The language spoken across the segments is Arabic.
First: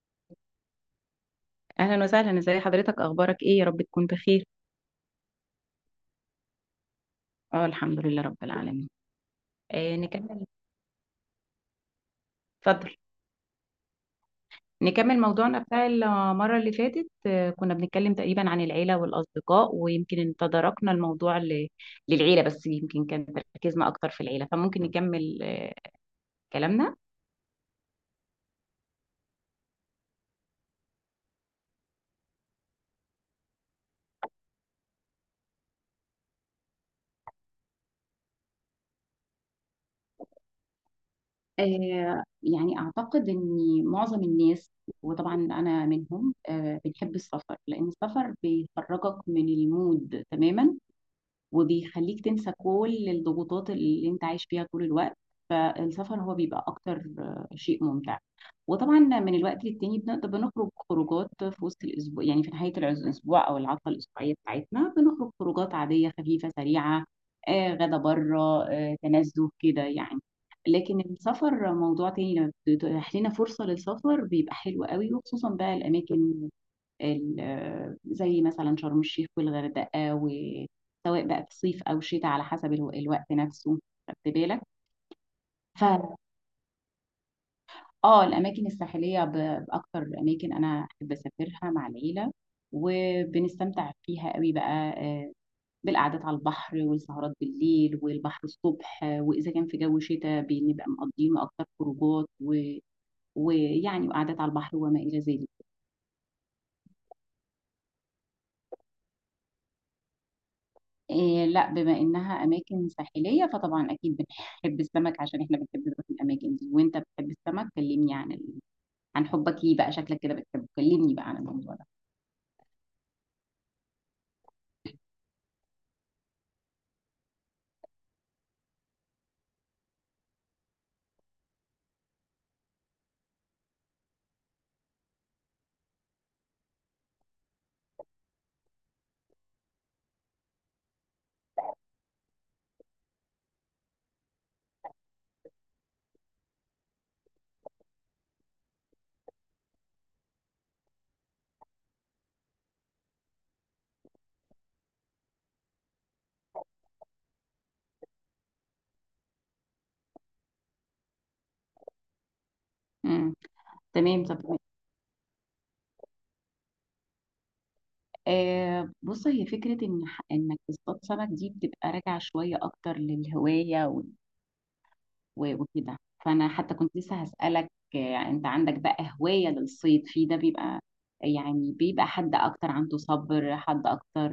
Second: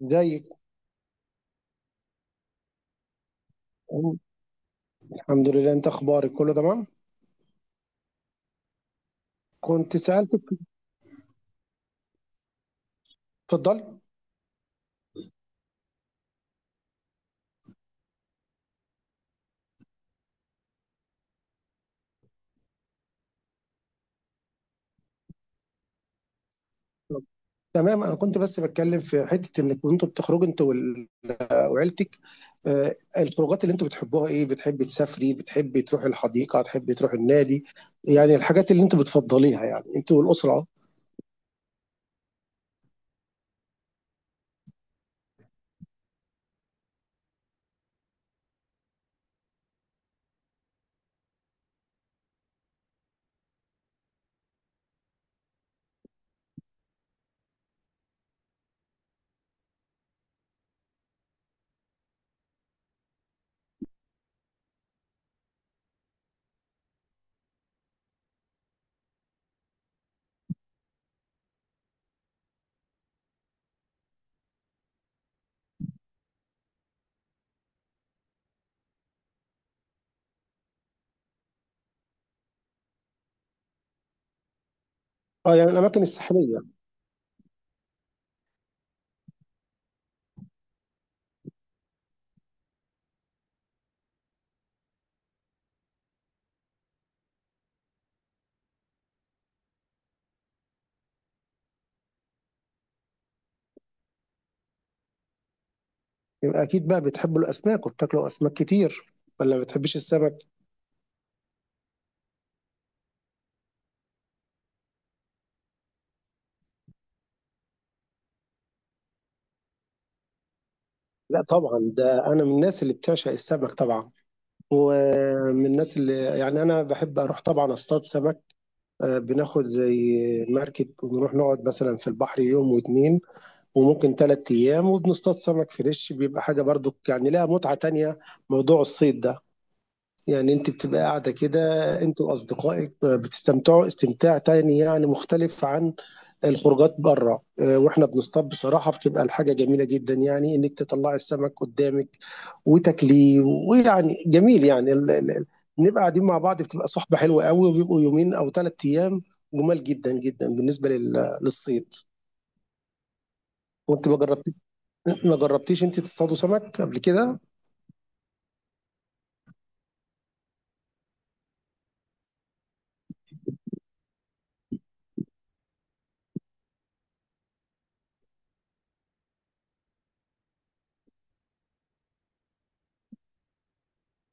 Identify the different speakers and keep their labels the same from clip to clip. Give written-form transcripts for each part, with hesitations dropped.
Speaker 1: زيك.
Speaker 2: اهلا وسهلا، ازي حضرتك، اخبارك ايه؟ يا رب تكون بخير.
Speaker 1: الحمد لله، انت اخبارك كله تمام.
Speaker 2: اه الحمد لله رب العالمين.
Speaker 1: كنت سألتك.
Speaker 2: نكمل. اتفضل.
Speaker 1: اتفضلي.
Speaker 2: نكمل موضوعنا بتاع المره اللي فاتت. كنا بنتكلم تقريبا عن العيله والاصدقاء، ويمكن إن تداركنا للعيله، بس يمكن كان تركيزنا اكتر في العيله، فممكن نكمل كلامنا.
Speaker 1: تمام، انا كنت بس بتكلم في حتة انك كنتوا بتخرجوا انت وعيلتك. الخروجات اللي انتوا بتحبوها ايه؟ بتحبي تسافري؟ بتحبي تروحي الحديقة؟ تحبي تروحي النادي؟ يعني الحاجات اللي انتوا بتفضليها، يعني انتوا والأسرة. اه.
Speaker 2: آه، يعني أعتقد إن معظم الناس، وطبعا أنا منهم، بنحب السفر، لأن السفر بيخرجك من المود تماما وبيخليك تنسى كل الضغوطات اللي انت عايش فيها طول الوقت. فالسفر هو بيبقى اكتر شيء ممتع. وطبعا من الوقت للتاني بنقدر بنخرج خروجات في وسط الاسبوع، يعني في نهايه الاسبوع او العطله الاسبوعيه بتاعتنا، بنخرج خروجات عاديه خفيفه سريعه، غدا بره، تنزه كده يعني. لكن السفر موضوع تاني، لما بتتيح لنا فرصه للسفر بيبقى حلو قوي، وخصوصا بقى الاماكن زي مثلا شرم الشيخ والغردقة، وسواء بقى في صيف أو شتاء على حسب الوقت نفسه. خدت بالك؟
Speaker 1: يعني
Speaker 2: ف
Speaker 1: الاماكن الساحلية.
Speaker 2: اه الأماكن الساحلية بأكتر أماكن أنا أحب أسافرها مع العيلة، وبنستمتع فيها قوي بقى، آه، بالقعدات على البحر والسهرات بالليل والبحر الصبح، وإذا كان في جو شتاء بنبقى مقضينه أكتر خروجات، ويعني وقعدات على البحر وما إلى ذلك.
Speaker 1: يبقى اكيد بقى بتحبوا الاسماك وبتاكلوا اسماك كتير، ولا ما بتحبيش السمك؟
Speaker 2: إيه لا، بما إنها أماكن ساحلية فطبعا أكيد بنحب السمك، عشان إحنا بنحب نروح الأماكن دي. وأنت بتحب السمك، كلمني عن حبك ليه بقى، شكلك كده بتحبه، كلمني بقى عن
Speaker 1: لا
Speaker 2: الموضوع
Speaker 1: طبعا،
Speaker 2: ده.
Speaker 1: ده انا من الناس اللي بتعشق السمك طبعا. ومن الناس اللي، يعني انا بحب اروح طبعا اصطاد سمك. بناخد زي مركب ونروح نقعد مثلا في البحر يوم واتنين، وممكن تلات أيام، وبنصطاد سمك فريش. بيبقى حاجة برضو يعني لها متعة تانية، موضوع الصيد ده. يعني انت بتبقى قاعدة كده انت وأصدقائك، بتستمتعوا استمتاع تاني يعني مختلف عن الخروجات بره. واحنا بنصطاد بصراحه بتبقى الحاجه جميله جدا، يعني انك تطلعي السمك قدامك وتاكليه. ويعني جميل يعني بنبقى قاعدين مع بعض، بتبقى صحبه حلوه قوي، وبيبقوا يومين او ثلاث ايام. جمال جدا جدا بالنسبه للصيد.
Speaker 2: امم،
Speaker 1: وانت ما
Speaker 2: تمام.
Speaker 1: جربتيش؟
Speaker 2: طب
Speaker 1: ما جربتيش انت تصطادوا سمك قبل كده؟
Speaker 2: بص، هي فكرة إن إنك تصطاد سمك دي بتبقى راجعة شوية أكتر للهواية وكده. فأنا حتى كنت لسه هسألك، أنت عندك بقى هواية للصيد؟ في ده بيبقى يعني بيبقى حد أكتر عنده صبر، حد أكتر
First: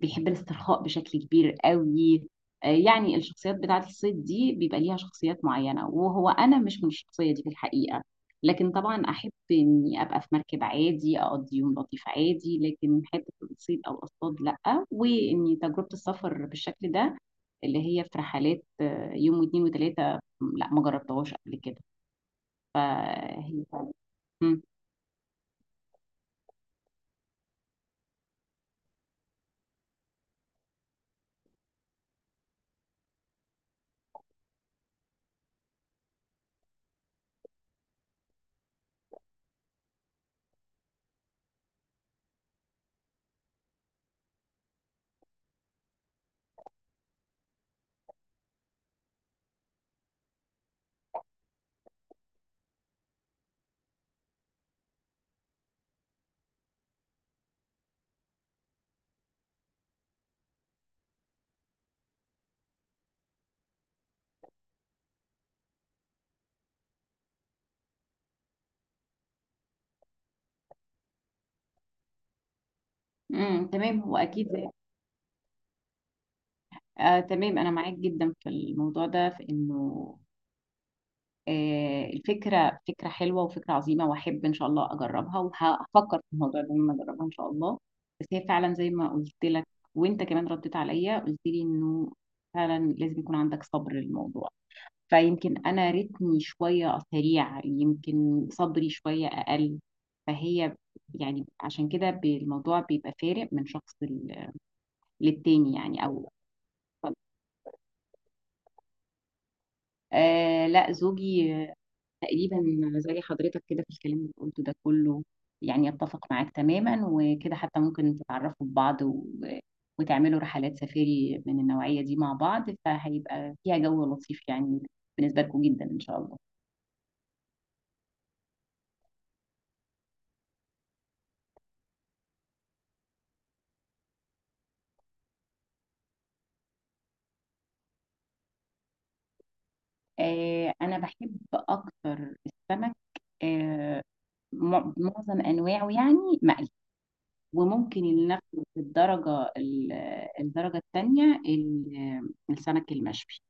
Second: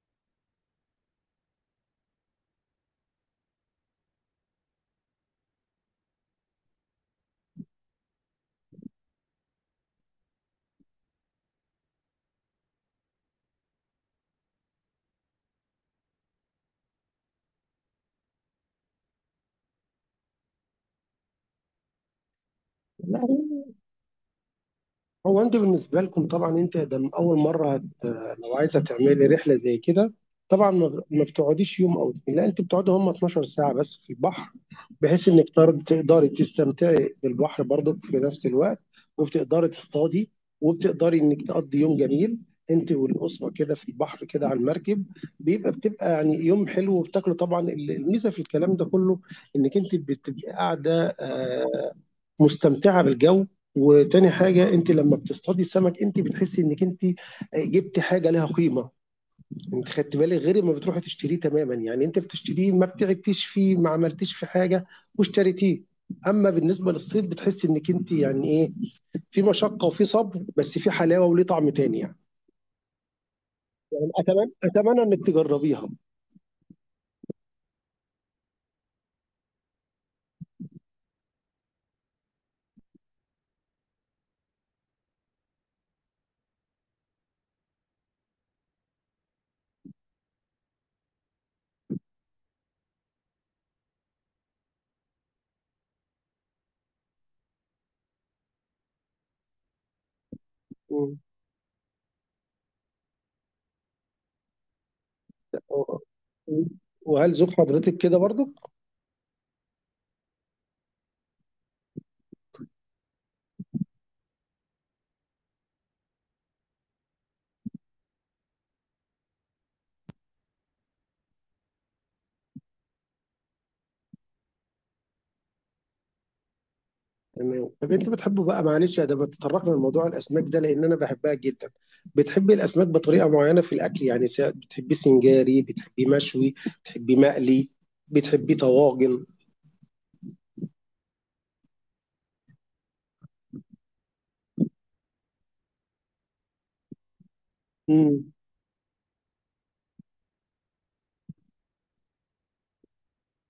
Speaker 2: بيحب الاسترخاء بشكل كبير قوي. يعني الشخصيات بتاعت الصيد دي بيبقى ليها شخصيات معينة، وهو أنا مش من الشخصية دي في الحقيقة. لكن طبعا أحب إني أبقى في مركب عادي أقضي يوم لطيف عادي، لكن حتة الصيد أو الأصطاد لأ. وإني تجربة السفر بالشكل ده اللي هي في رحلات يوم واتنين وتلاتة، لأ ما جربتهاش قبل كده.
Speaker 1: لا،
Speaker 2: فهي مم.
Speaker 1: هو انت بالنسبه لكم طبعا انت ده من اول مره هت... لو عايزه تعملي رحله زي كده، طبعا ما بتقعديش يوم او اتنين، لا انت بتقعدي هم 12 ساعه بس في البحر، بحيث انك تقدري تستمتعي بالبحر برضك في نفس الوقت، وبتقدري تصطادي، وبتقدري انك تقضي يوم جميل انت والاسره كده في البحر كده على المركب. بيبقى بتبقى يعني يوم حلو وبتاكلوا طبعا. الميزه في الكلام ده كله انك انت بتبقي قاعده، مستمتعه بالجو. وتاني حاجه، انت لما بتصطادي السمك انت بتحسي انك انت جبت حاجه لها قيمه. انت خدت بالك؟ غير ما بتروحي تشتريه تماما، يعني انت بتشتريه ما بتعبتيش فيه، ما عملتيش في حاجه واشتريتيه. اما بالنسبه للصيد بتحسي انك انت يعني ايه، في مشقه وفي صبر، بس في حلاوه وليه طعم تاني يعني.
Speaker 2: مم. تمام،
Speaker 1: يعني
Speaker 2: هو أكيد.
Speaker 1: اتمنى انك تجربيها.
Speaker 2: آه تمام، أنا معاك جدا في الموضوع ده، في إنه الفكرة فكرة حلوة وفكرة عظيمة، وأحب إن شاء الله أجربها، وهفكر في الموضوع ده لما أجربها إن شاء الله. بس هي فعلا زي ما قلت لك، وأنت كمان رديت عليا قلت لي إنه فعلا لازم يكون عندك صبر للموضوع. فيمكن أنا رتمي شوية سريع، يمكن صبري شوية أقل. فهي يعني عشان كده الموضوع بيبقى فارق من شخص للتاني يعني، أو
Speaker 1: وهل ذوق حضرتك كده برضو؟
Speaker 2: آه لا، زوجي تقريبا زي حضرتك كده في الكلام اللي قلته ده كله، يعني يتفق معاك تماما. وكده حتى ممكن تتعرفوا ببعض وتعملوا رحلات سفاري من النوعية دي مع بعض، فهيبقى فيها جو لطيف يعني بالنسبة لكم جدا إن شاء الله.
Speaker 1: تمام. طب انت بتحبه بقى، معلش يا ده ما تطرقنا لموضوع الاسماك ده لان انا بحبها جدا. بتحبي الاسماك بطريقه معينه في الاكل؟ يعني بتحبيه سنجاري؟ بتحبيه مشوي؟ بتحبيه مقلي؟ بتحبيه طواجن؟
Speaker 2: آه أنا بحب أكتر السمك، آه معظم أنواعه، يعني مقلي، وممكن اللي
Speaker 1: امم
Speaker 2: ناخده في الدرجة التانية السمك المشوي،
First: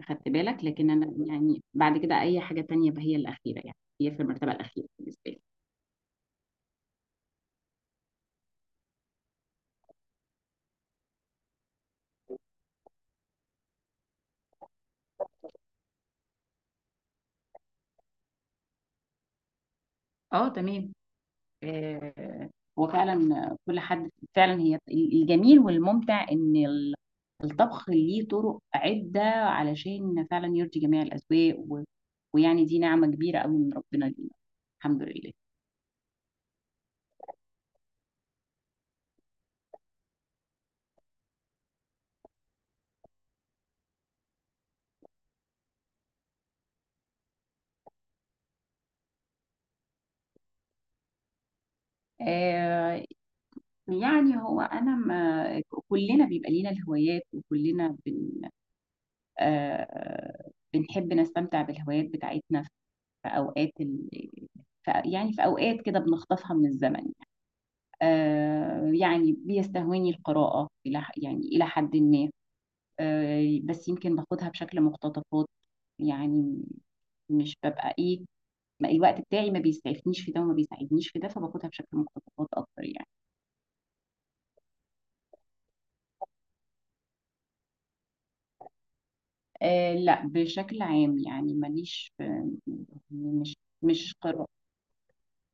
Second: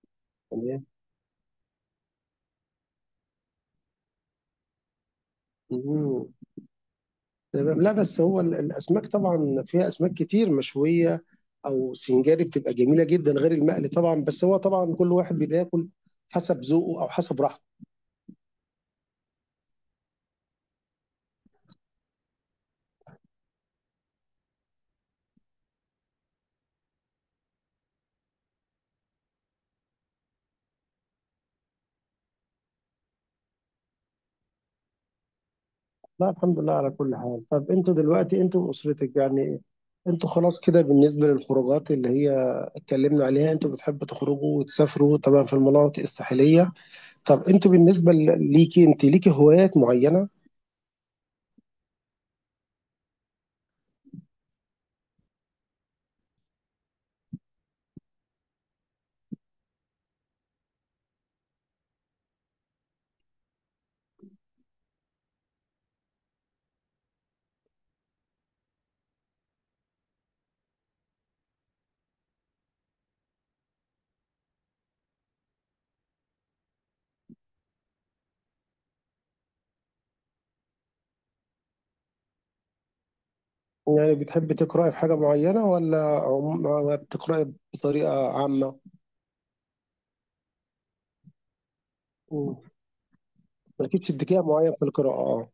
Speaker 2: أخدت بالك؟
Speaker 1: تمام.
Speaker 2: لكن أنا يعني بعد كده أي حاجة تانية بقى هي الأخيرة، يعني هي في المرتبة الأخيرة بالنسبة لي.
Speaker 1: امم تمام. لا بس هو الاسماك طبعا فيها اسماك كتير مشويه او سنجاري، بتبقى جميله جدا غير المقلي طبعا. بس هو طبعا كل واحد بياكل حسب ذوقه او حسب راحته.
Speaker 2: اه تمام. آه هو فعلا كل حد، فعلا هي الجميل والممتع إن الطبخ ليه طرق عدة، علشان فعلا يرضي جميع الأذواق، ويعني دي نعمة كبيرة قوي من ربنا لينا، الحمد لله.
Speaker 1: لا الحمد لله على كل حال. طب انتوا دلوقتي انتوا واسرتك، يعني انتوا خلاص كده بالنسبه للخروجات اللي هي اتكلمنا عليها، انتوا بتحبوا تخرجوا وتسافروا طبعا في المناطق الساحليه. طب انتوا بالنسبه ليكي انت، ليكي هوايات معينه؟
Speaker 2: آه يعني هو أنا ما كلنا بيبقى لينا الهوايات، آه بنحب نستمتع بالهوايات بتاعتنا في يعني في أوقات كده بنخطفها من الزمن. يعني بيستهويني القراءة إلى يعني إلى حد ما، آه بس يمكن باخدها بشكل مقتطفات، يعني مش ببقى إيه، ما الوقت بتاعي ما بيسعفنيش في ده وما بيساعدنيش في ده، فباخدها بشكل مقتطفات أكتر يعني.
Speaker 1: يعني بتحبي تقراي في حاجه معينه، ولا بتقراي بطريقه عامه؟
Speaker 2: آه لا، بشكل عام، يعني
Speaker 1: مم.
Speaker 2: مش
Speaker 1: مالكيش
Speaker 2: مش
Speaker 1: اتجاه
Speaker 2: قراءة،
Speaker 1: معين في القراءه اه.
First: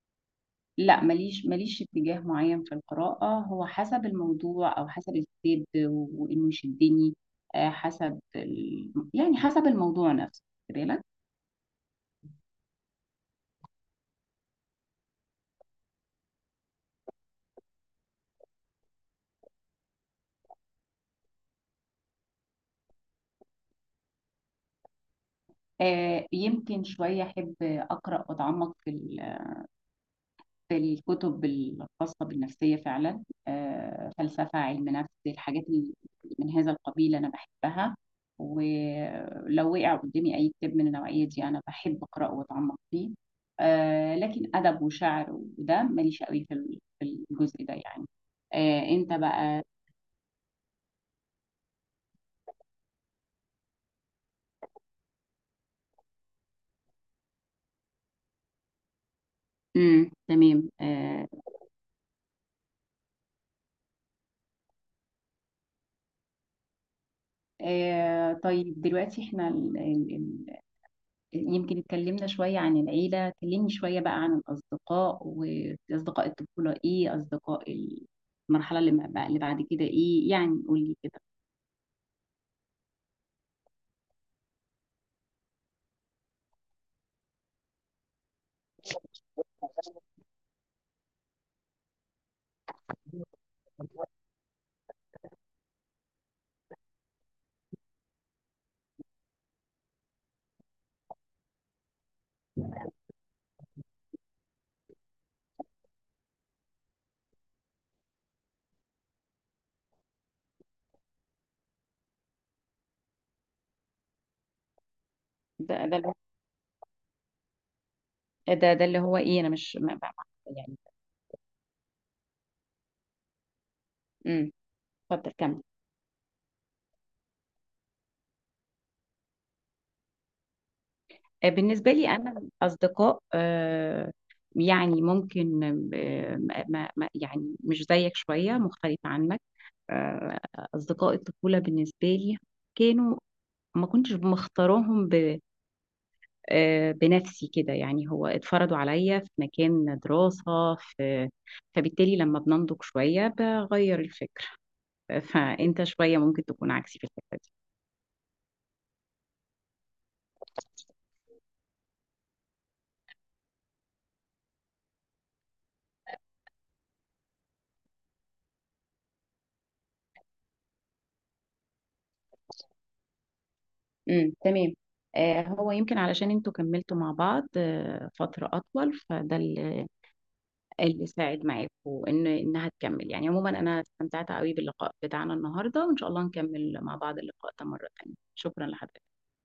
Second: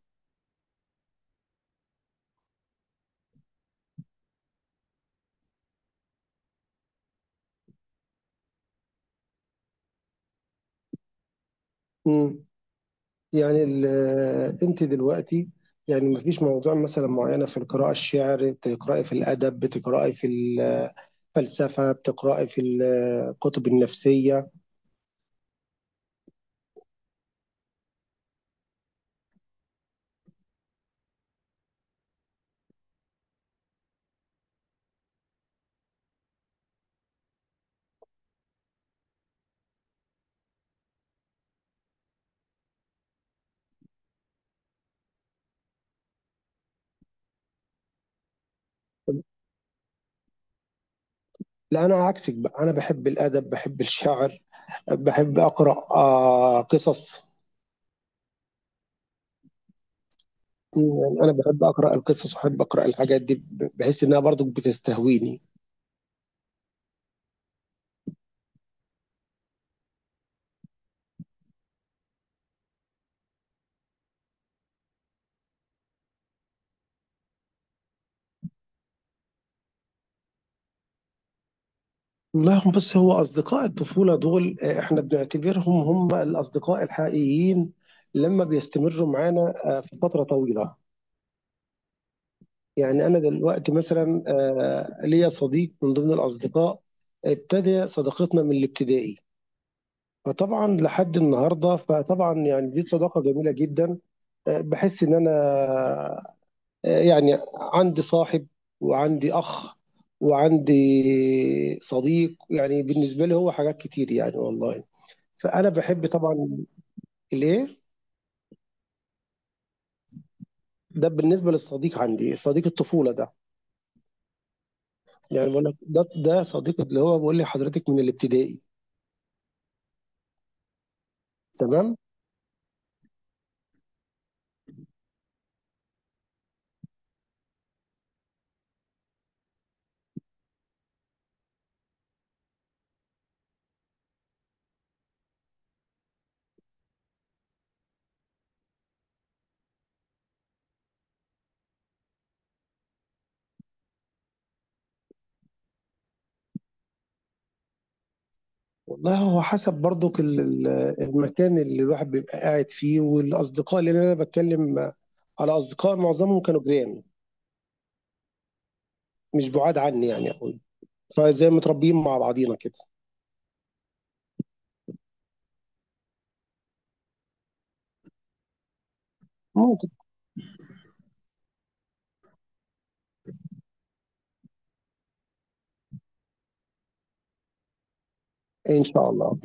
Speaker 2: لا ماليش، ماليش اتجاه معين في القراءة، هو حسب الموضوع أو حسب الكتاب وإنه يشدني، آه، يعني حسب الموضوع نفسه، خد بالك.
Speaker 1: مم. يعني انت دلوقتي، يعني مفيش موضوع مثلا معينه في القراءه؟ الشعر بتقراي في الادب؟ بتقراي في ال فلسفة بتقرأي في الكتب النفسية؟
Speaker 2: يمكن شوية أحب أقرأ وأتعمق في الكتب الخاصة بالنفسية فعلا، فلسفة، علم نفس، الحاجات اللي من هذا القبيل أنا بحبها، ولو وقع قدامي أي كتاب من النوعية دي أنا بحب أقرأه وأتعمق فيه. لكن أدب وشعر وده ماليش قوي في في الجزء ده يعني. أنت بقى؟
Speaker 1: لا أنا عكسك بقى، أنا بحب الأدب، بحب الشعر، بحب أقرأ قصص.
Speaker 2: مم. تمام.
Speaker 1: يعني أنا بحب أقرأ القصص وأحب أقرأ الحاجات دي، بحس إنها برضو بتستهويني.
Speaker 2: طيب دلوقتي احنا يمكن اتكلمنا شوية عن العيلة، كلمني شوية بقى عن الأصدقاء، وأصدقاء الطفولة إيه، أصدقاء المرحلة اللي ما بقى- اللي بعد كده إيه، يعني قولي كده.
Speaker 1: لا هم، بس هو أصدقاء الطفولة دول إحنا بنعتبرهم هم الأصدقاء الحقيقيين لما بيستمروا معانا في فترة طويلة. يعني أنا دلوقتي مثلا ليا صديق من ضمن الأصدقاء، ابتدى صداقتنا من الابتدائي، فطبعا لحد النهارده، فطبعا يعني دي صداقه جميله جدا. بحس ان انا يعني عندي صاحب، وعندي اخ، وعندي صديق، يعني بالنسبه لي هو حاجات كتير يعني والله. فانا
Speaker 2: ده ده
Speaker 1: بحب
Speaker 2: اللي-
Speaker 1: طبعا الايه.
Speaker 2: ده اللي هو ايه، انا مش يعني
Speaker 1: ده بالنسبه للصديق، عندي صديق الطفوله ده.
Speaker 2: امم، اتفضل
Speaker 1: يعني
Speaker 2: كمل.
Speaker 1: بقول لك ده صديق اللي هو بيقول لي حضرتك من الابتدائي.
Speaker 2: بالنسبه
Speaker 1: تمام.
Speaker 2: لي انا اصدقاء، يعني ممكن، يعني مش زيك، شويه مختلفه عنك. آه، اصدقاء الطفوله بالنسبه لي كانوا ما كنتش مختاراهم بنفسي كده، يعني هو اتفرضوا عليا في مكان دراسة في، فبالتالي لما بننضج شوية بغير الفكر، فأنت شوية ممكن تكون عكسي في الحتة دي.
Speaker 1: والله هو حسب برضو المكان اللي الواحد بيبقى قاعد فيه، والاصدقاء اللي انا بتكلم على أصدقاء، معظمهم كانوا جيران، مش بُعاد عني يعني أوي، فزي متربيين مع بعضينا كده.
Speaker 2: امم، تمام. هو يمكن علشان انتوا كملتوا مع بعض فترة أطول، فده اللي
Speaker 1: ممكن
Speaker 2: اللي ساعد معاكوا إن إنها تكمل يعني. عموما أنا استمتعت قوي باللقاء بتاعنا النهاردة، وإن شاء الله نكمل مع بعض اللقاء ده مرة تانية. شكرا
Speaker 1: إن شاء
Speaker 2: لحضرتك.
Speaker 1: الله.